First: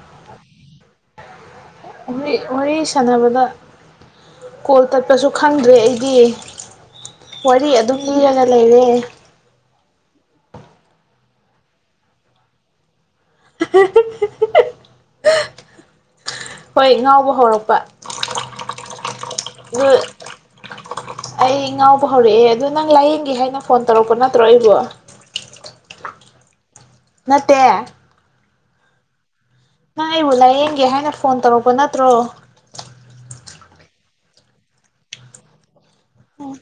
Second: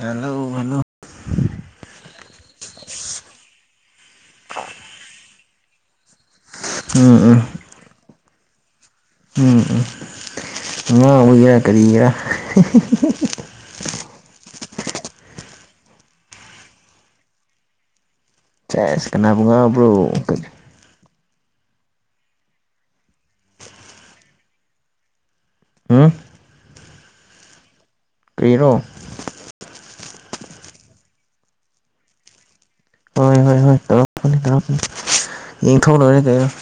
hello hello ꯋꯥꯔꯤ ꯁꯥꯟꯅꯕꯗ call ꯇꯠꯄꯁꯨ ꯈꯪꯗ꯭ꯔꯦ ꯑꯩꯗꯤ ꯎꯝ ꯎꯝ ꯋꯥꯔꯤ ꯑꯗꯨꯝ ꯂꯤꯔꯒ ꯂꯩꯔꯦ ꯎꯝ ꯎꯝ ꯉꯥꯎꯕꯩꯔ ꯀꯔꯤꯔ ꯍꯣꯏ ꯉꯥꯎꯕ ꯍꯧꯔꯛꯄ ꯆꯦꯁ ꯀꯅꯥꯕꯨ ꯉꯥꯎꯕ꯭ꯔꯣ ꯑꯗꯨ ꯑꯩ ꯉꯥꯎꯕ ꯍꯧꯔꯛꯑꯦ ꯑꯗꯨ ꯅꯪ ꯂꯥꯏꯌꯦꯡꯒꯦ ꯍꯥꯏꯅ ꯐꯣꯟ ꯇꯧꯔꯛꯄ ꯅꯠꯇ꯭ꯔꯣ ꯑꯩꯕꯨ ꯎꯝ ꯅꯠꯇꯦ ꯀꯩꯔꯣ ꯅꯪ ꯑꯩꯕꯨ ꯂꯥꯏꯌꯦꯡꯒꯦ ꯍꯥꯏꯅ ꯐꯣꯟ ꯇꯧꯔꯛꯄ ꯅꯠꯇ꯭ꯔꯣ ꯍꯣꯏ ꯍꯣꯏ ꯍꯣꯏ ꯇꯧꯔꯛꯄꯅꯤ ꯇꯧꯔꯛꯄꯅꯤ ꯌꯦꯡꯊꯣꯛꯂꯣꯏꯔꯦ ꯀꯩꯅꯣ ꯎꯝ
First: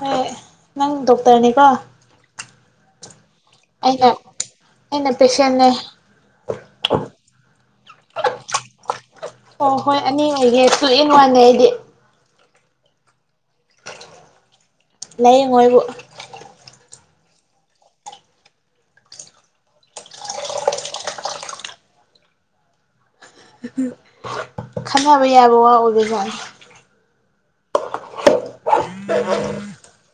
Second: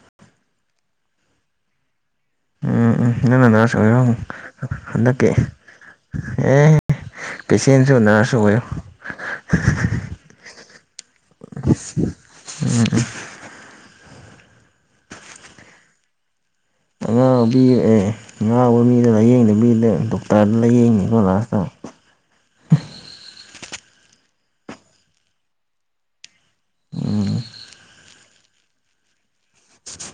ꯍꯣꯏ ꯅꯪ ꯗꯣꯛꯇ꯭ꯔꯅꯤꯀꯣ ꯎꯝ ꯎꯝ ꯅꯪꯅ ꯅ꯭ꯔꯁ ꯑꯣꯏꯔꯣ ꯑꯩꯅ ꯍꯟꯗꯛꯀꯤ ꯄꯦꯁꯦꯟꯅꯦ ꯑꯦ ꯄꯦꯁꯦꯟꯖꯨ ꯅ꯭ꯔꯁ ꯁꯨ ꯑꯣꯏꯌꯣ ꯑꯣ ꯍꯣꯏ ꯑꯅꯤ ꯑꯣꯏꯒꯦ ꯇꯨ ꯏꯟ ꯋꯥꯟꯅꯦ ꯑꯩꯗꯤ ꯎꯝ ꯎꯝ ꯂꯥꯏꯌꯦꯡꯉꯣꯑꯩꯕꯨ ꯑꯉꯥꯎꯕꯤ ꯑꯦ ꯑꯉꯥꯎꯕ ꯃꯤꯗ ꯂꯥꯏꯌꯦꯡꯗꯕꯤꯗ ꯗꯣꯛꯇꯔꯗ ꯂꯥꯏꯌꯦꯡꯅꯤꯀꯣ ꯂꯥꯁꯇ [unintelligible] ꯈꯟꯅꯕ ꯌꯥꯕ ꯋꯥ ꯑꯣꯏꯗꯣꯏꯖꯥꯠꯂ ꯎꯝ [unintelligible]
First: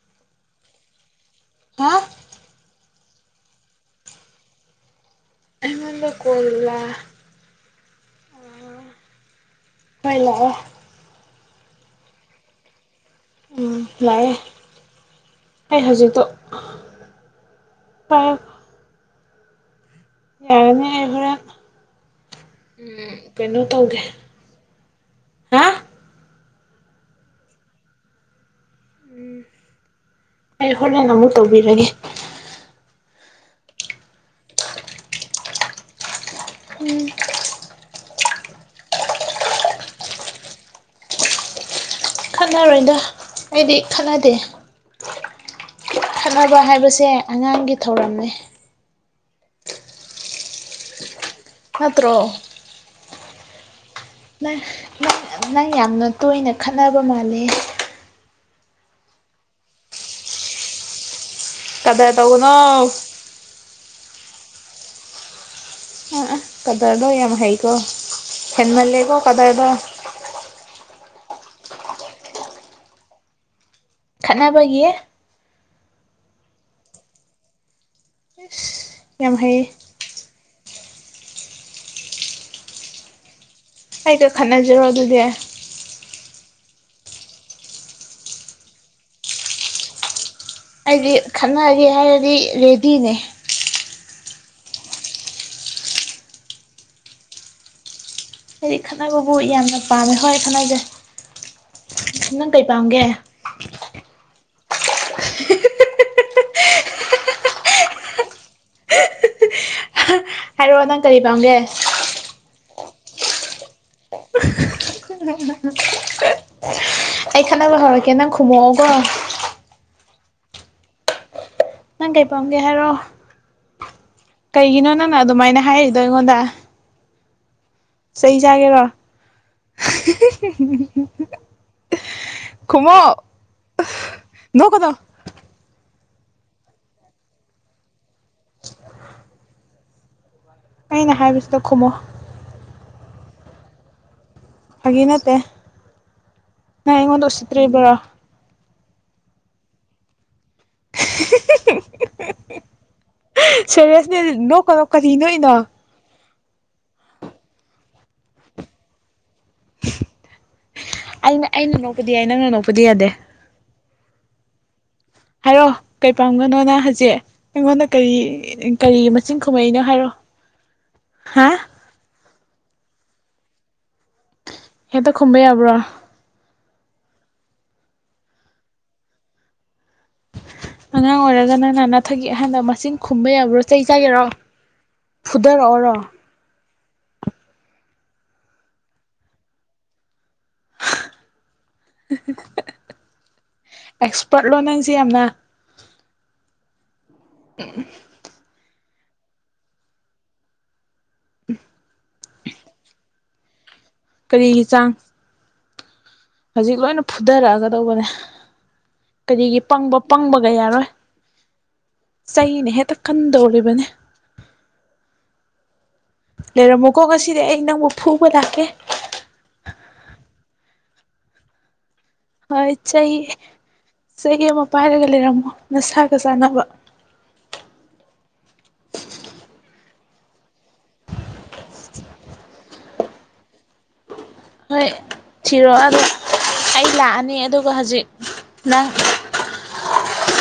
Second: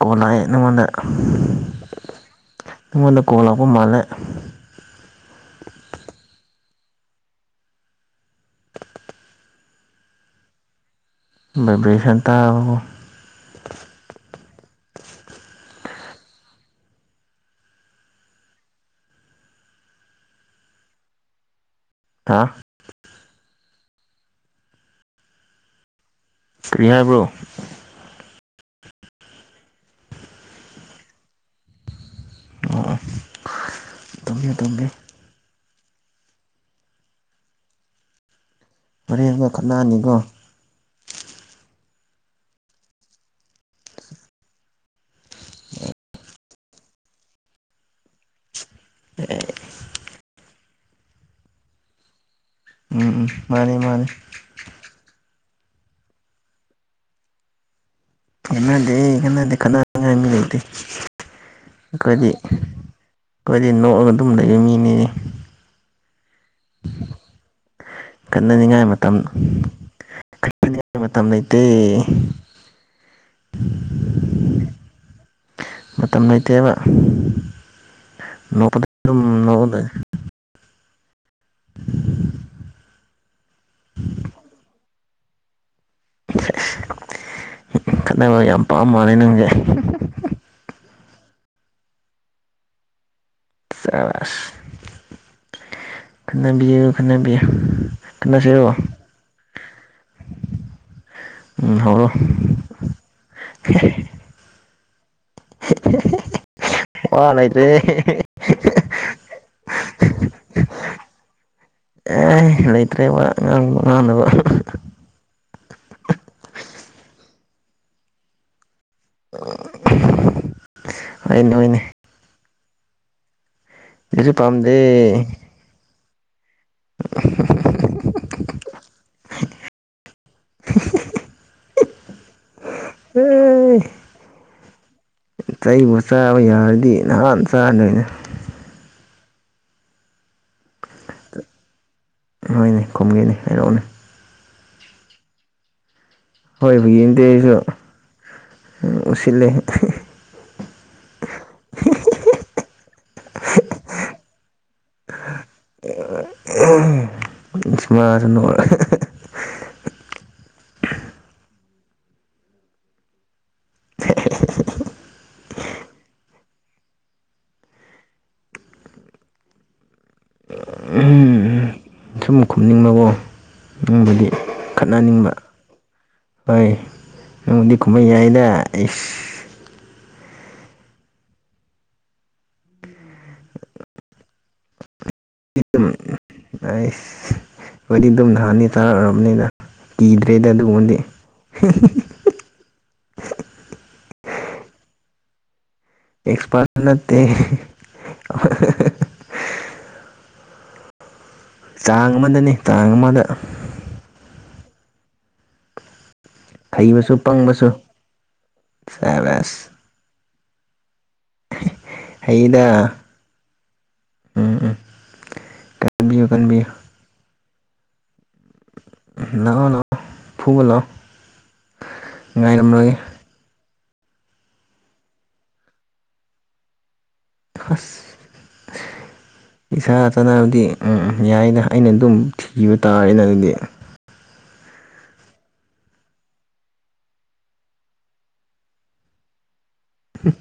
ꯀꯣꯜ ꯂꯥꯛꯑꯦ ꯅꯉꯣꯟꯗ ꯍꯥ ꯅꯉꯣꯟꯗ ꯀꯣꯜ ꯂꯥꯛꯄ ꯃꯥꯜꯂꯦ ꯀꯣꯜꯂ ꯍꯣꯏ ꯂꯥꯛꯑꯦ ꯚꯥꯏꯕ꯭ꯔꯦꯁꯟ ꯇꯥꯔꯕ꯭ꯔꯣ ꯎꯝ ꯂꯥꯛꯑꯦ ꯑꯩ ꯍꯧꯖꯤꯛꯇꯣ ꯄꯥ ꯌꯥꯔꯅꯦ ꯑꯩ ꯍꯣꯔꯦꯟ ꯊꯥ ꯀꯩꯅꯣ ꯇꯧꯒꯦ ꯍꯥ ꯀꯔꯤ ꯍꯥꯏꯕ꯭ꯔꯣ ꯑꯩ ꯍꯣꯔꯦꯟ ꯑꯃꯨꯛ ꯇꯧꯕꯤꯔꯒꯦ ꯑꯣ ꯇꯨꯝꯕꯤꯌꯨ ꯇꯨꯝꯕꯤꯌꯨ ꯍꯣꯔꯦꯟꯅꯣ ꯈꯠꯅꯅꯤꯀꯣ ꯈꯠꯅꯔꯣꯏꯗ ꯑꯩꯗꯤ ꯈꯠꯅꯗꯦ [unintelligible] ꯅꯕ ꯍꯥꯏꯕꯁꯦ ꯑꯉꯥꯡꯒꯤ ꯊꯧꯔꯝꯅꯤ ꯑꯦ ꯅꯠꯇ꯭ꯔꯣ ꯎꯝ ꯎꯝ ꯃꯥꯅꯦ ꯃꯥꯅꯦ ꯅꯪ ꯅꯪ ꯅꯪ ꯌꯥꯝꯅ ꯇꯣꯏꯅ ꯈꯠꯅꯕ ꯃꯥꯜꯂꯦ ꯈꯠꯅꯗꯦ ꯈꯠꯅꯗꯦ ꯈꯠꯅꯅꯤꯉꯥꯏ ꯃꯤ ꯂꯩꯇꯦ ꯀꯗꯔ ꯑꯩꯈꯣꯏꯗꯤ ꯇꯧꯒꯅꯣ ꯑꯩꯈꯣꯏꯗꯤ ꯅꯣꯛꯑꯒ ꯑꯗꯨꯝ ꯂꯩꯕ ꯃꯤꯅꯦ ꯑ ꯑ ꯀꯗꯔꯗꯣ ꯌꯥꯝ ꯍꯩ ꯀꯣ ꯍꯦꯟ ꯈꯠꯅꯅꯤꯡꯉꯥꯏ ꯃꯜꯂꯦ ꯃꯇꯝ ꯀꯣ ꯀꯗꯔꯗꯣ ꯇꯦ ꯈꯠꯅꯕꯒꯤ ꯏꯁ ꯃꯇꯝ ꯂꯩꯇꯦꯕ ꯅꯣꯛꯄꯗ ꯑꯗꯨꯝ ꯌꯥꯝ ꯍꯩ ꯅꯣꯛꯑꯂꯩ ꯑꯩꯒ ꯈꯠꯅꯖꯤꯔꯣ ꯑꯗꯨꯗꯤ ꯈꯠꯅꯕ ꯌꯥꯝ ꯄꯥꯝꯃꯥꯜꯂꯦ ꯅꯪꯁꯦ ꯑꯩꯗꯤ ꯈꯠꯅꯒꯦ ꯍꯥꯏꯔꯗꯤ ꯔꯦꯗꯤꯅꯦ ꯥꯁꯦꯁ ꯈꯟꯅꯕꯤꯌꯨ ꯈꯟꯅꯕꯤꯌꯨ ꯍꯥꯏꯗꯤ ꯈꯅꯥꯕꯕꯨ ꯌꯥꯝꯅ ꯄꯥꯝꯃꯦ ꯍꯣꯏ ꯈꯠꯅꯖꯦ ꯎꯝ ꯍꯧꯔꯣ ꯅꯪ ꯀꯩ ꯄꯥꯝꯒꯦ ꯋꯥ ꯂꯩꯇꯦ ꯍꯥꯏꯔꯛꯑꯣ ꯅꯪ ꯀꯔꯤ ꯄꯥꯝꯒꯦ ꯇ꯭ꯔꯦ ꯋꯥ ꯉꯥꯡꯕ ꯉꯥꯡꯅꯕ [unintelligible] ꯑꯩ ꯈꯠꯅꯕ ꯍꯧꯔꯛꯀꯦ ꯅꯪ ꯈꯨꯝꯃꯛꯑꯣꯒꯣ ꯍꯣꯏꯅꯦ ꯍꯣꯏꯅꯦ ꯅꯪ ꯀꯩ ꯄꯥꯝꯒꯦ ꯍꯥꯏꯔꯣ ꯀꯩꯁꯨ ꯄꯥꯝꯗꯦ ꯀꯩꯒꯤꯅꯣ ꯅꯪꯅ ꯑꯗꯨꯃꯥꯏꯅ ꯍꯥꯏꯔꯤꯗꯣ ꯑꯩꯉꯣꯟꯗ [unintelligible] ꯆꯩ ꯆꯥꯒꯦꯔꯣ ꯈꯨꯝꯃꯣ ꯑꯦ ꯅꯣꯛꯀꯅꯣ ꯆꯩꯕꯨ ꯆꯥꯕ ꯌꯥꯔꯗꯤ ꯅꯍꯥꯟ ꯆꯥꯅꯤꯗ ꯑꯩꯅ ꯍꯥꯏꯕꯁꯤꯗ ꯈꯨꯝꯃꯣ ꯍꯣꯏꯅꯦ ꯈꯨꯝꯒꯦꯅꯦ ꯍꯥꯏꯔꯛꯑꯣꯅꯦ ꯐꯒꯤꯅꯠꯇꯦ ꯍꯣꯏꯕꯒꯤ ꯌꯦꯡꯗꯦ ꯑꯩꯖꯨ ꯎꯁꯤꯜꯂꯦ [unintelligible] ꯁꯦꯔꯦꯁꯅꯦ ꯅꯣꯛ ꯀꯅꯣ ꯀꯔꯤ ꯅꯣꯛꯏꯅꯣ ꯏꯁꯃꯅ ꯅꯣꯛꯑꯒ ꯑꯩꯅ ꯑꯩꯅ ꯅꯣꯛꯄꯗꯤ ꯌꯥꯏ ꯅꯪꯅ ꯅꯣꯛꯄꯗꯤ ꯌꯥꯗꯦ [unintelligible] ꯍꯥꯏꯔꯣ ꯀꯩ ꯄꯥꯝꯒꯅꯣ ꯅ ꯍꯧꯖꯤꯛ ꯑꯩꯉꯣꯟꯗ ꯀꯔꯤ ꯀꯔꯤ ꯃꯆꯤꯟ ꯈꯨꯝꯃꯛꯏꯅꯣ ꯍꯥꯏꯔꯣ ꯍꯥ ꯁꯨꯝ ꯈꯨꯝꯅꯤꯡꯕꯒꯣ ꯅꯪꯕꯨꯗꯤ ꯍꯦꯛꯇ ꯈꯠꯅꯅꯤꯡꯕ ꯈꯨꯝꯕ ꯌꯥꯕ꯭ꯔꯣ ꯍꯣꯏ ꯅꯉꯣꯟꯗꯤ ꯈꯨꯝꯕ ꯌꯥꯏꯅ ꯏꯁ ꯑꯉꯥꯡ ꯑꯣꯏꯔꯒ ꯅꯪꯅ ꯅꯊꯛꯒꯤ ꯑꯍꯟꯗ ꯃꯆꯤꯟ ꯈꯨꯝꯕ ꯌꯥꯕ꯭ꯔꯣ ꯆꯩ ꯆꯥꯒꯦꯔꯣ ꯐꯨꯗꯔꯛ ꯑꯗꯨꯝ ꯑꯣꯔꯣ ꯑꯩꯁ ꯍꯣꯏꯗꯤ ꯑꯗꯨꯝ ꯅꯍꯥꯟꯅꯤ ꯇꯥꯒ꯭ꯔꯕꯅꯤꯅ ꯀꯤꯗ ꯗꯦꯗ ꯑꯗꯨꯒꯨꯝꯕꯗꯤ ꯑꯦꯛꯁꯄꯔꯠꯂꯣ ꯅꯪꯖꯦ ꯌꯥꯝꯅ ꯑꯦꯛꯁꯄꯔꯠ ꯅꯠꯇꯦꯍꯦ ꯑꯍꯥꯍꯥꯍꯥ ꯆꯥꯡ ꯑꯃꯗꯅꯦ ꯆꯥꯡ ꯑꯃꯗ ꯀꯔꯤꯒꯤ ꯆꯥꯡ ꯍꯧꯖꯤꯛ ꯂꯣꯏꯅ ꯍꯩꯕꯁꯨ ꯄꯪꯕꯁꯨ ꯐꯨꯗꯔꯛꯑꯒꯗꯧꯕꯅꯦ ꯀꯔꯤꯒꯤ ꯁꯕꯥꯁ ꯄꯪꯕ ꯄꯪꯕꯒ ꯌꯥꯔꯣꯏ ꯍꯩꯗ ꯆꯩꯅꯦ ꯍꯦꯛꯇ ꯀꯟꯗꯧꯔꯤꯕꯅꯦ ꯎꯝ ꯎꯝ ꯀꯟꯕꯤꯌꯨ ꯀꯟꯕꯤꯌꯨ ꯂꯩꯔꯝꯃꯣꯀꯣ ꯉꯁꯤꯗꯤ ꯑꯩ ꯅꯪꯕꯨ ꯐꯨ ꯂꯥꯛꯑꯣ ꯂꯥꯛꯑꯣ ꯐꯨꯕ ꯂꯥꯛꯑꯣ ꯍꯣꯏ ꯉꯥꯏꯔꯝꯂꯒꯦ ꯆꯩ ꯆꯩ ꯑꯃ ꯄꯥꯏꯔꯒ ꯂꯩꯔꯝꯃꯣ ꯅꯁꯥꯒ ꯆꯥꯟꯅꯕ ꯍꯨꯁ ꯏꯁꯥꯒ ꯆꯥꯟꯅꯕꯗꯤ ꯎꯝ ꯌꯥꯏꯅ ꯑꯩꯅ ꯑꯗꯨꯝ ꯊꯤꯕ ꯇꯥꯔꯦꯅ ꯑꯗꯨꯗꯤ ꯍꯣꯏ ꯊꯤꯔꯣ ꯑꯗꯣ ꯑꯩ ꯂꯥꯛꯑꯅꯤ ꯑꯗꯨꯒ ꯍꯧꯖꯤꯛ ꯅꯪ ꯍꯝ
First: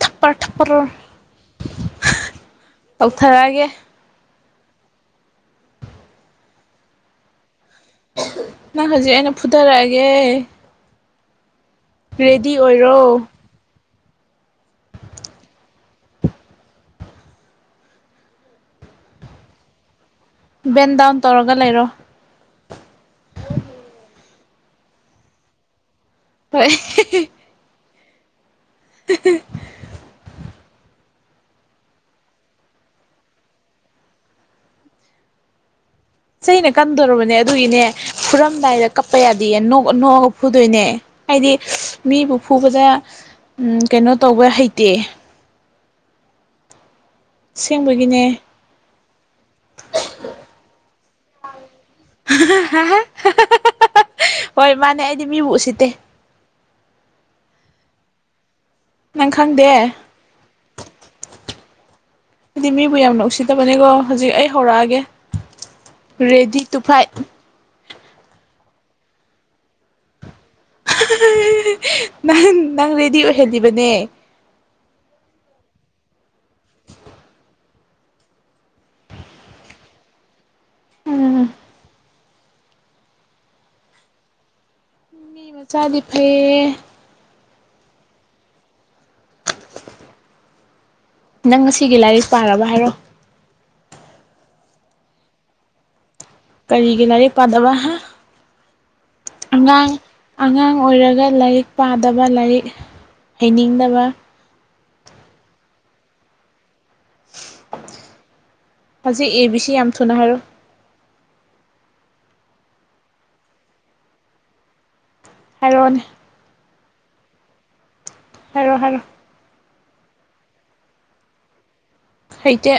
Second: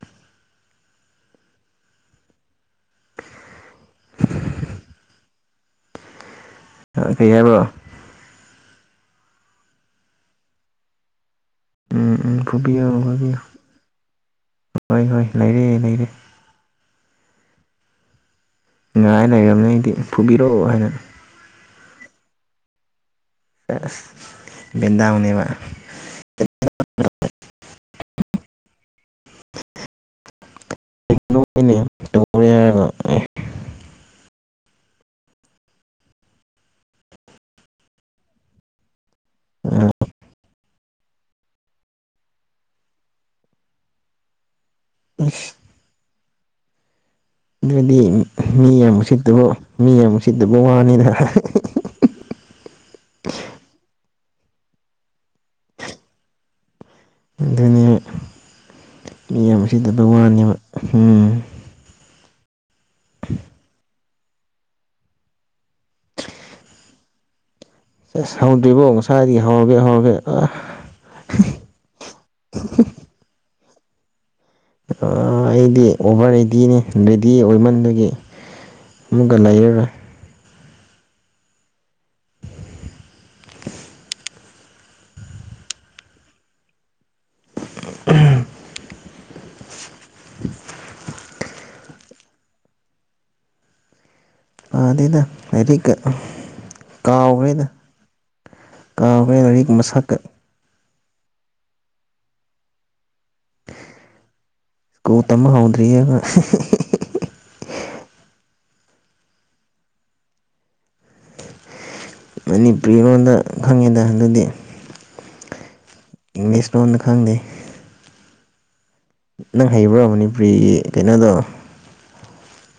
ꯊꯄꯔ ꯊꯄꯔ ꯍꯥ ꯊꯧꯊꯔꯛꯑꯒꯦ ꯑꯥ ꯀꯩ ꯍꯥꯏꯕ ꯅꯪ ꯍꯧꯖꯤꯛ ꯑꯩꯅ ꯐꯨꯊꯥꯔꯛꯑꯒꯦ ꯎꯝ ꯎꯝ ꯐꯨꯕꯤꯌꯨ ꯑꯣꯏꯔꯣ ꯐꯨꯕꯤꯌꯨ ꯍꯣꯏ ꯍꯣꯏ ꯂꯩꯔꯦ ꯂꯩꯔꯦ ꯉꯥꯏ ꯂꯩꯔꯝꯅꯤ ꯑꯩꯗꯤ ꯐꯨꯕꯤꯔꯛꯑꯣ ꯍꯥꯏꯅ ꯕꯦꯟ ꯗꯥꯎꯟ ꯇꯧꯔꯒ ꯂꯩꯔꯣ ꯑꯁ ꯕꯦꯟꯗꯥꯎꯅꯦꯕ ꯍꯣꯢ ꯍꯤꯍꯤ ꯍꯤꯍꯤ [unintelligible] ꯆꯩꯅ ꯀꯟꯗꯣꯔꯕꯅꯦ ꯑꯗꯨꯒꯤꯅꯦ ꯐꯨꯔꯝꯗꯥꯏꯗ ꯀꯞꯄ ꯌꯥꯗꯤꯌꯦ ꯅꯣꯛꯑ ꯅꯣꯛꯑꯒ ꯐꯨꯗꯣꯏꯅꯦ ꯍꯥꯏꯗꯤ ꯃꯤꯕꯨ ꯐꯨꯕꯗ ꯀꯩꯅꯣ ꯇꯧꯕ ꯍꯩꯇꯦ ꯏꯁ ꯑꯗꯨꯗꯤ ꯑꯁꯦꯡꯕꯒꯤꯅꯦ ꯃꯤ ꯌꯥꯝ ꯎꯁꯤꯠꯇꯕ ꯃꯤ ꯌꯥꯝ ꯎꯁꯤꯠꯇꯕ ꯋꯥꯅꯤꯅꯦ [unintelligible] ꯍꯣꯏ ꯃꯥꯅꯦ ꯑꯩꯗꯤ ꯃꯤꯕꯨ ꯎꯁꯤꯠꯇꯦ ꯑꯗꯨꯅꯦꯃꯤ ꯅꯪ ꯃꯤꯌꯥꯝ ꯈꯪꯗꯦ ꯎꯁꯤꯠꯇꯕ ꯑꯩꯗꯤ ꯋꯥꯅꯦꯕ ꯍꯨꯝ ꯑꯩꯗꯤ ꯃꯤꯕꯨ ꯌꯥꯝꯅ ꯎꯁꯤꯠꯇꯕꯅꯦꯀꯣ ꯍꯧꯖꯤꯛ ꯑꯩ ꯍꯧꯔꯛꯑꯒꯦ ꯔꯦꯗꯤ ꯇꯨ ꯐꯥꯏꯠ ꯑꯁ ꯍꯧꯗ꯭ꯔꯤꯕꯣ ꯉꯁꯥꯏꯗꯒꯤ ꯍꯧꯔꯒꯦ ꯍꯧꯔꯒꯦ ꯍꯥꯍꯥꯍꯥꯍꯥ ꯅꯪ ꯅꯪ ꯔꯦꯗꯤ ꯑꯣꯏꯍꯜꯂꯤꯕꯅꯦ ꯑꯥ ꯑꯩꯗꯤ ꯑꯣꯚꯔ ꯔꯦꯗꯤꯅꯦ ꯔꯦꯗꯤ ꯑꯣꯏꯃꯟꯕꯒꯤ ꯑꯃꯨꯛꯀꯥ ꯂꯩꯔꯔꯣꯢ ꯎꯝ ꯃꯤ ꯃꯆꯥꯗꯤ ꯐꯩꯌꯦ [unintelligible] ꯅꯪ ꯉꯁꯤꯒꯤ ꯂꯥꯏꯔꯤꯛ ꯄꯥꯔꯕ ꯍꯥꯏꯔꯣ ꯄꯥꯗꯦꯗ ꯂꯥꯢꯔꯤꯛꯀꯥ ꯀꯔꯤꯒꯤ ꯂꯥꯢꯔꯤꯛ ꯄꯥꯗꯕ ꯍꯥ ꯀꯥꯎꯈ꯭ꯔꯦ ꯂꯥꯏꯔꯤꯛ ꯑꯉꯥꯡ ꯃꯁꯛꯀ ꯑꯉꯥꯡ ꯑꯣꯏꯔ ꯒ ꯂꯥꯏꯔꯤꯛ ꯄꯥꯗꯕ ꯂꯥꯏꯔꯤꯛ ꯍꯩꯅꯤꯡꯗꯕ ꯁꯀꯨ꯭ꯜ ꯇꯝꯕ ꯍꯧꯗ꯭ꯔꯤꯌꯦ ꯑꯩꯈꯣꯢ ꯢꯍꯤꯍꯤꯍꯤ ꯍꯧꯖꯤꯛ ꯑꯦꯕꯤ ꯁꯤ ꯌꯥꯝ ꯊꯨꯅ ꯍꯥꯏꯔꯣ ꯃꯅꯤꯄꯨꯔꯤ ꯂꯣꯟꯗ ꯈꯪꯉꯦꯗ ꯑꯗꯨꯗꯤ ꯍꯥꯢꯔꯛꯑꯣꯅꯦ ꯏꯪꯂꯤꯁ ꯂꯣꯟꯗ ꯈꯪꯗꯦ ꯍꯥꯏꯔꯣ ꯍꯥꯏꯔꯣ ꯅꯪ ꯍꯩꯕ꯭ꯔꯣ ꯃꯅꯤꯄꯨꯔꯤꯒꯤ ꯀꯩꯅꯣꯗꯣ ꯍꯩꯇꯦ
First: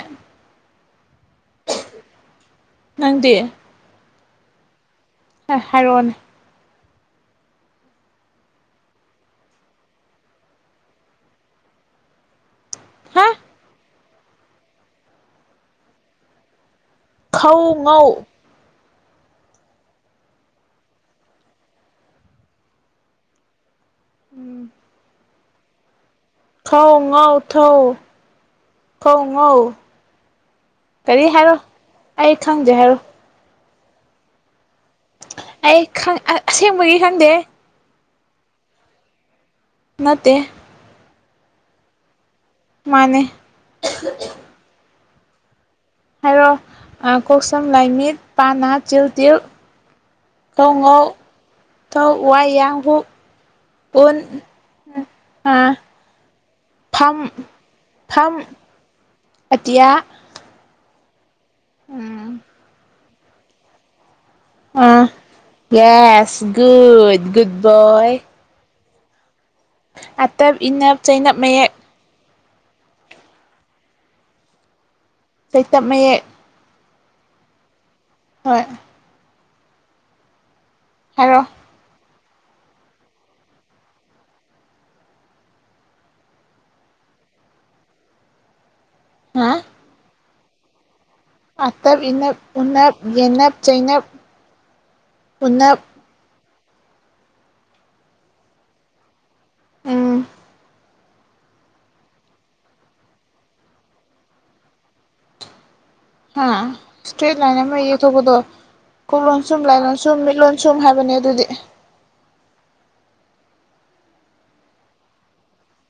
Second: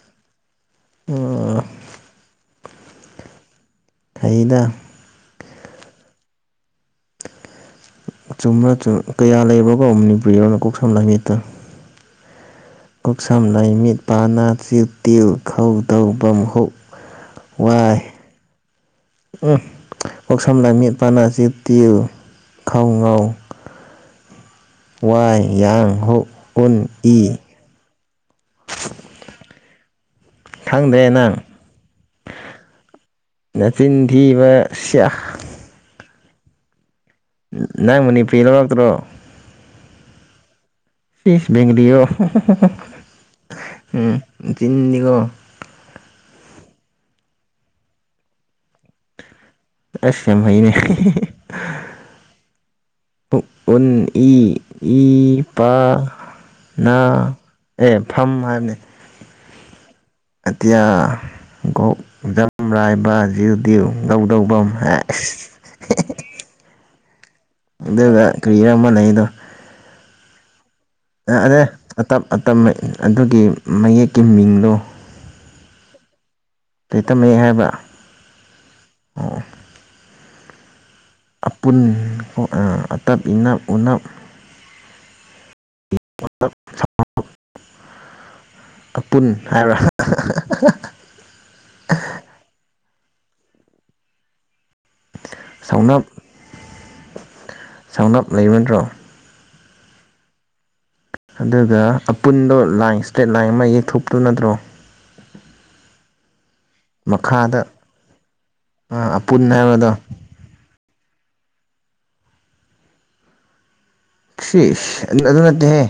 ꯑꯣ ꯅꯪꯗꯤ ꯍꯩꯗ ꯍꯥꯏꯔꯛꯑꯣꯅꯦ ꯆꯨꯝ꯭ꯕ꯭ꯔꯥ ꯆꯨꯝ ꯀꯌꯥ ꯂꯩꯕ꯭ꯔꯣꯒꯣ ꯃꯅꯤꯄꯨꯔꯤ ꯔꯣꯅ ꯀꯣꯛ ꯁꯝ ꯂꯥꯏ ꯃꯤꯠ ꯇꯣ ꯀꯣꯛ ꯍꯥ ꯁꯝ ꯂꯥꯏ ꯃꯤꯠ ꯄꯥ ꯅꯥ ꯆꯤꯜ ꯇꯤꯜ ꯈꯧ ꯗꯧ ꯚꯝ ꯍꯨꯛ ꯈꯧ ꯉꯧ ꯎ ꯀꯣꯛ ꯁꯝ ꯂꯥꯏ ꯃꯤꯠ ꯄꯥ ꯅꯥ ꯆꯤꯜ ꯇꯤꯜ ꯈꯧ ꯉꯧ ꯎꯝ ꯋꯥꯏ ꯌꯥꯡ ꯍꯨꯛ ꯎꯟ ꯈꯧ ꯉꯧ ꯏ ꯊꯧ ꯈꯧꯉꯧ ꯈꯪꯗ꯭ꯔꯦ ꯀꯔꯤ ꯅꯪ ꯍꯥꯏꯔꯣ ꯑꯩ ꯈꯪꯗ꯭ꯔꯦ ꯍꯥꯏꯔꯣ ꯅꯆꯤꯟ ꯊꯤꯕ ꯁꯤꯌꯥ ꯑꯩ ꯈꯪ ꯑ ꯑꯁꯦꯕꯒꯤ ꯅꯪ ꯃꯅꯤꯄꯨꯔꯤ ꯂꯧꯔꯛꯇ꯭ꯔꯣ ꯅꯠꯇꯦ ꯏꯁ ꯕꯦꯡꯒ꯭ꯂꯤꯔꯣ ꯎꯝ ꯍꯨ ꯃꯥꯅꯦ ꯍꯨ ꯍꯨ ꯆꯤꯟꯗꯤꯀꯣ ꯍꯥꯏꯔꯣ ꯀꯣꯛ ꯁꯝ ꯂꯥꯏ ꯃꯤꯠ ꯄꯥ ꯅꯥ ꯆꯤꯜ ꯇꯤꯜ ꯑꯁ ꯌꯥꯝ ꯈꯧ ꯍꯩꯅꯦ ꯉꯧꯊꯧ ꯋꯥꯏ ꯌꯥꯡ ꯍꯨꯛ ꯎꯟ ꯏ ꯏ ꯄꯥ ꯐꯝ ꯅꯥ ꯑꯦ ꯐꯝ ꯍꯥꯏꯕꯅꯤ ꯑꯇꯤꯌꯥ ꯑꯦꯇꯤꯌꯥ ꯒꯣꯛ ꯖꯝ ꯔꯥꯏ ꯕꯥ ꯖꯤꯜ ꯗꯤꯜ ꯉꯧ ꯗꯧ ꯚꯝ ꯍꯥꯏ ꯏꯁ ꯍꯦꯍꯦ ꯑꯗꯨꯒ ꯀꯔꯤꯔ ꯝ ꯂꯩꯗꯣ ꯑꯇꯞ ꯏꯅꯞ ꯆꯩꯩꯅꯞ ꯃꯌꯦꯛ ꯑꯗ ꯑꯇꯞ ꯑꯗꯨꯒꯤ ꯃꯌꯦꯛꯀꯤ ꯃꯤꯡꯗꯣ ꯆꯩꯇꯞ ꯃꯌꯦꯛ ꯆꯩꯇꯞ ꯃꯌꯦꯛ ꯍꯥꯏꯕ꯭ꯔ ꯍꯣꯏ ꯑꯄꯨꯟ ꯎ ꯑ ꯑꯇꯞ ꯏꯅꯞ ꯎꯅꯞ [unintelligible] ꯑꯄꯨꯟ ꯍꯥꯏꯕ꯭ꯔ ꯑꯍꯥ ꯑꯍꯥ ꯍꯥ ꯑ ꯍꯥ ꯍꯥ ꯑꯇꯞ ꯏꯅꯞ ꯎꯅꯞ ꯌꯦꯅꯞ ꯆꯩꯩꯅꯞ ꯎꯅꯞ ꯁꯧꯅꯥꯞ ꯂꯩꯕ ꯅꯠꯟ꯭ꯔꯣ ꯎꯝ ꯑꯗꯨꯒ ꯑꯄꯨꯟꯗꯣ ꯂꯥꯏꯟ ꯏꯁꯇ꯭ꯔꯦꯠ ꯂꯥꯏꯟ ꯑꯃ ꯌꯦꯛꯊꯣꯛꯄꯇꯨ ꯅꯠꯇ꯭ꯔꯣ ꯍꯥ ꯏꯁꯇ꯭ꯔꯦꯠ ꯂꯥꯏꯟ ꯃꯈꯥꯗ ꯑꯃ ꯌꯦꯛꯊꯣꯛꯄꯗꯣ ꯀꯣꯛ ꯑꯄꯨꯟ ꯂꯣꯟꯁꯨꯝ ꯂꯥꯏ ꯍꯥꯏꯕꯗꯣ ꯂꯣꯟꯁꯨꯝ ꯃꯤꯠ ꯂꯣꯟꯁꯨꯝ ꯍꯥꯏꯕ ꯕꯅꯦ ꯑꯗꯨꯗꯤ ꯁꯤꯁ ꯑꯗꯨ ꯅꯠꯇꯦꯍꯦ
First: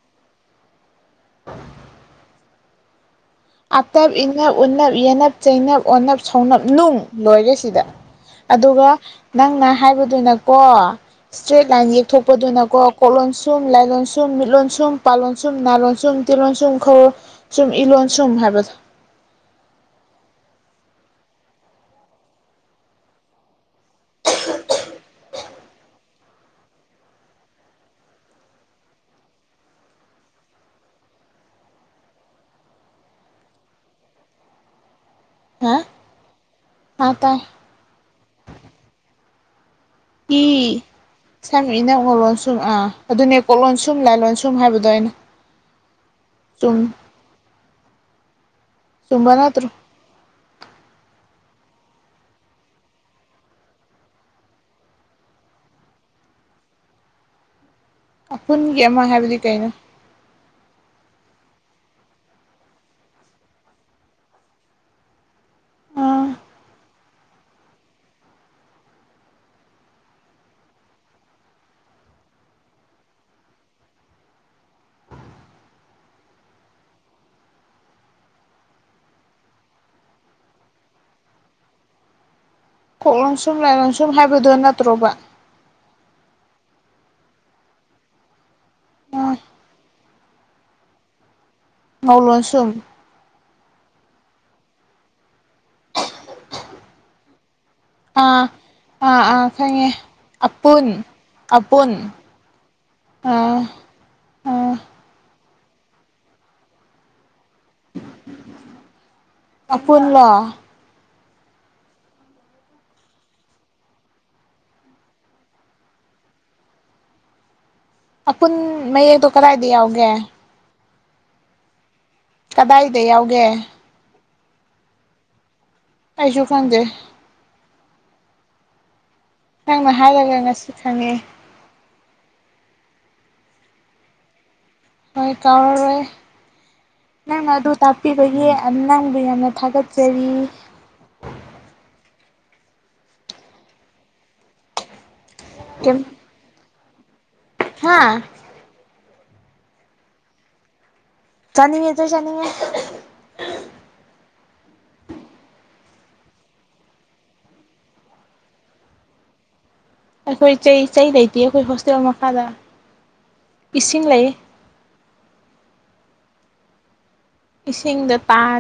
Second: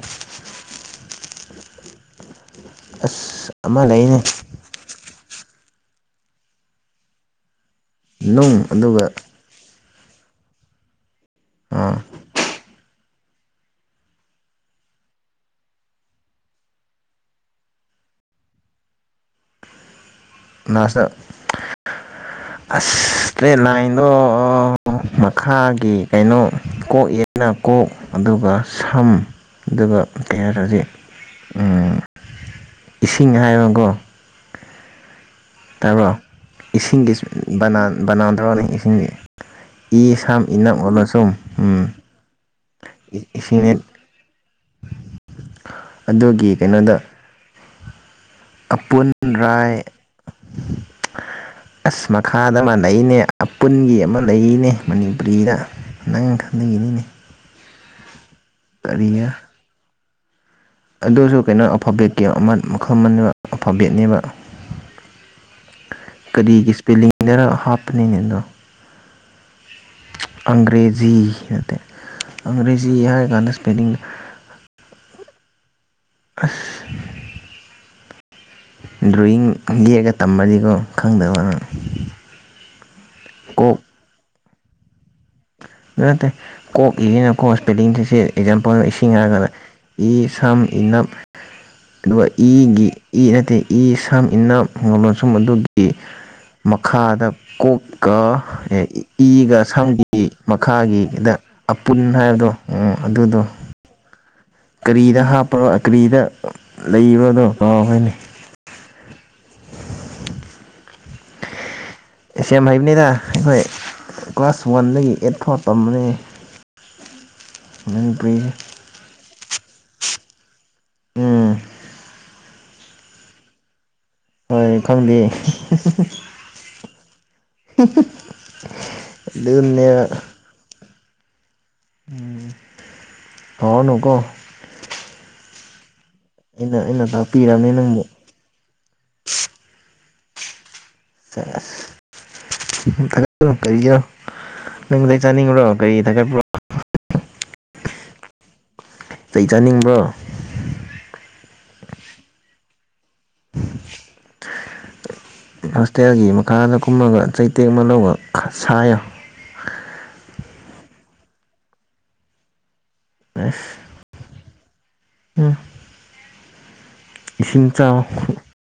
ꯑꯁ ꯑꯃ ꯑꯇꯞ ꯂꯩꯅꯦ ꯏꯟꯅꯞ ꯎꯅꯞ ꯌꯦꯟꯅꯞ ꯆꯩꯩꯅꯞ ꯑꯣꯅꯞ ꯁꯧꯅꯞ ꯅꯨꯡ ꯂꯣꯏꯔꯦ ꯁꯤꯗ ꯑꯗꯨꯒ ꯅꯪꯅ ꯍꯥꯏꯕꯗꯨꯅꯀꯣ ꯏꯁꯇ꯭ꯔꯦꯠ ꯂꯥꯏꯟ ꯌꯦꯛꯊꯣꯛꯄꯗꯨꯅꯀꯣ ꯀꯣꯛ ꯂꯣꯟꯁꯨꯝ ꯂꯥꯏ ꯂꯣꯟꯁꯨꯝ ꯃꯤꯠ ꯂꯣꯟꯁꯨꯝ ꯄꯥ ꯂꯣꯟꯁꯨꯝ ꯅꯥ ꯂꯣꯟꯁꯨꯝ ꯇꯤꯜ ꯂꯣꯟꯁꯨꯝ ꯈꯧ ꯏ ꯂꯣꯟꯁꯨꯝ ꯁꯨꯝ ꯍꯥꯏꯕꯗꯣ ꯅꯁꯅ [unintelligible] ꯑꯁ ꯀꯦ ꯂꯥꯏꯟꯂꯣ ꯑꯣ [unintelligible] ꯃꯈꯥꯒꯤ ꯀꯩꯅꯣ ꯀꯣꯛ ꯑꯦꯅ ꯀꯣꯛ ꯑꯗꯨꯒ ꯁꯝ ꯑꯗꯨꯒ ꯊꯤ ꯀꯩ ꯍꯥꯏꯔꯗꯤ ꯎꯝ ꯏꯁꯤꯡ ꯍꯥꯏꯕꯒꯣ ꯍꯥ ꯇꯥꯕ꯭ꯔꯣ ꯏꯁꯤꯡꯒꯤ ꯑꯥ ꯇꯥꯏ ꯕꯅꯥꯟ ꯕꯅꯥꯟ ꯇꯧꯔꯣꯅꯦ ꯏꯁꯤꯡꯒꯤ ꯏ ꯁꯝ ꯏꯅꯞ ꯑꯣꯜꯂꯁꯨꯝ ꯁꯝ ꯎꯝ ꯏꯅꯞ ꯉꯧ ꯂꯣꯟꯁꯨꯝ ꯑꯥ ꯑꯗꯨꯅꯦ ꯀꯣꯛ ꯏꯁꯤꯡꯅꯦ ꯂꯣꯟꯁꯨꯝ ꯂꯥꯏ ꯂꯣꯟꯁꯨꯝ ꯍꯥꯏꯕ [unintelligible] ꯑꯗꯨꯒꯤ ꯀꯩꯅꯣꯗ ꯑꯄꯨꯟ ꯆꯨꯝꯕ ꯅꯠꯇ꯭ꯔꯣ ꯔꯥꯏ ꯑꯁ ꯃꯈꯥꯗ ꯑꯃ ꯂꯩꯅꯦ ꯑꯄꯨꯟꯒꯤ ꯑꯃ ꯂꯩꯅꯦ ꯃꯅꯤꯄꯨꯔꯤꯗ ꯅꯪ ꯈꯪꯅꯉꯤꯅꯤꯅꯦ ꯑꯄꯨꯟꯒꯤ ꯑꯃ ꯍꯥꯏꯕꯗꯤ ꯀꯩꯅꯣ ꯑꯗꯨꯁꯨ ꯀꯩꯅꯣ ꯑꯜꯐꯥꯕꯦꯠꯀꯤ ꯑꯃ ꯃꯈꯜ ꯑꯃꯅꯤꯕ ꯑꯜꯐꯥꯕꯦꯠꯅꯦꯕ ꯑꯥ ꯀꯔꯤꯒꯤ ꯁꯄꯦꯂꯤꯡꯗꯔ ꯍꯥꯞꯄꯅꯤꯅꯦ ꯑꯗꯣ ꯑꯪꯒ꯭ꯔꯦꯖꯤ ꯅꯠꯇꯦ ꯑꯪꯒ꯭ꯔꯦꯖꯤ ꯍꯥꯏꯔ ꯀꯥꯟꯗ ꯁꯄꯦꯂꯤꯡ [unintelligible] ꯑꯁ ꯗ꯭ꯔꯣꯌꯤꯡ ꯌꯦꯑꯒ ꯇꯝꯃꯗꯤꯀꯣ ꯈꯪꯗꯧꯕ ꯀꯣꯛ ꯂꯣꯟꯁꯨꯝ ꯂꯥꯏ ꯂꯣꯟꯁꯨꯝ ꯍꯥꯏꯕꯗꯨ ꯅꯠꯇ꯭ꯔꯣꯕ ꯅꯠꯇꯦ ꯀꯣꯛ ꯏꯔꯤꯅ ꯀꯣꯛ ꯁꯄꯦꯂꯤꯡꯁ ꯁꯤ ꯑꯦꯛꯖꯥꯝꯄꯜ ꯏꯁꯤꯡ ꯑꯥ ꯍꯥꯏꯔꯒꯅ ꯏ ꯁꯝ ꯏꯅꯞ ꯑꯗꯨꯒ ꯉꯧꯂꯣꯟ ꯁꯨꯝ ꯏꯒꯤ ꯏ ꯅꯠꯇꯦ ꯏ ꯁꯝ ꯏꯅꯞ ꯉꯧ ꯂꯣꯟꯁꯨꯝ ꯑꯗꯨꯒꯤ ꯃꯈꯥꯗ ꯀꯣꯛꯀ ꯑꯥ ꯑꯥ ꯑꯥ ꯏꯒ ꯈꯪꯉꯦ ꯁꯝꯒꯤ ꯃꯈꯥꯒꯤꯗ ꯑꯄꯨꯟ ꯍꯥꯏꯕꯗꯣ ꯑꯗꯨꯗꯣ ꯑꯥ ꯑꯣ ꯀꯔꯤꯗ ꯍꯥꯞꯄ ꯀꯔꯤꯗ ꯂꯩꯕꯗꯣ ꯀꯥꯎꯈ꯭ꯔꯦꯅꯦ ꯑꯄꯨꯟꯂꯣ ꯑꯦꯁ ꯑꯦꯝ ꯍꯩꯕꯅꯤꯅ ꯑꯩꯈꯣꯏ ꯀ꯭ꯂꯥꯁ ꯋꯥꯟꯗꯒꯤ ꯑꯦꯠ ꯐꯥꯎ ꯇꯝꯕꯅꯦ [unintelligible] ꯃꯅꯤꯄꯨꯔꯤꯁꯦ ꯑꯄꯨꯟ ꯃꯌꯦꯛꯇꯣ ꯀꯗꯥꯏꯗ ꯌꯥꯎꯒꯦ ꯎꯝ ꯀꯗꯥꯏꯗ ꯌꯥꯎꯒꯦ ꯍꯣꯏ ꯈꯪꯗꯦ ꯑꯩꯁꯨ ꯈꯪꯗꯦ [unintelligible] ꯅꯪꯅ ꯍꯥꯏꯔꯒ ꯉꯁꯤ ꯈꯪꯉꯦ ꯎꯝ ꯀꯥꯎꯔꯅꯨꯀꯣ ꯍꯣꯏ ꯀꯥꯎꯔꯔꯣꯏ ꯑꯩꯅ ꯑꯩꯅ ꯅꯪꯅ ꯑꯗꯨ ꯇꯥꯛꯄꯤꯔꯕꯅꯤ ꯅꯪꯕꯨ ꯇꯥꯛꯄꯤꯕꯒꯤ ꯅꯪꯕꯨ ꯌꯥꯝꯅ ꯊꯥꯒꯠꯆꯔꯤ [unintelligible] ꯆꯥꯅꯤꯡꯕ꯭ꯔꯣ ꯀꯔꯤ ꯊꯒꯠꯄ꯭ꯔꯣ ꯍꯥꯥ ꯆꯩ ꯆꯥꯅꯤꯡꯕ꯭ꯔꯣ ꯆꯥꯅꯤꯡꯉꯦ ꯆꯩ ꯆꯥꯅꯤꯡꯉꯦ [unintelligible] ꯍꯣꯁꯇꯦꯜꯒꯤ ꯃꯈꯥꯗ ꯀꯨꯝꯃꯒ ꯆꯩꯇꯦꯛ ꯑꯃ ꯂꯧꯔ ꯁꯥꯏꯌꯣ ꯑꯩꯈꯣꯏ ꯆꯩ ꯆꯩ ꯂꯩꯇꯦꯌꯦ ꯑꯩꯈꯣꯏ ꯍꯣꯁꯇꯦꯜ ꯃꯈꯥꯗ ꯑꯁ ꯏꯁꯤꯡ ꯂꯩꯌꯦ ꯎꯝ ꯏꯁꯤꯡ ꯆꯥꯎ ꯏꯁꯤꯡꯗ ꯄꯥꯠ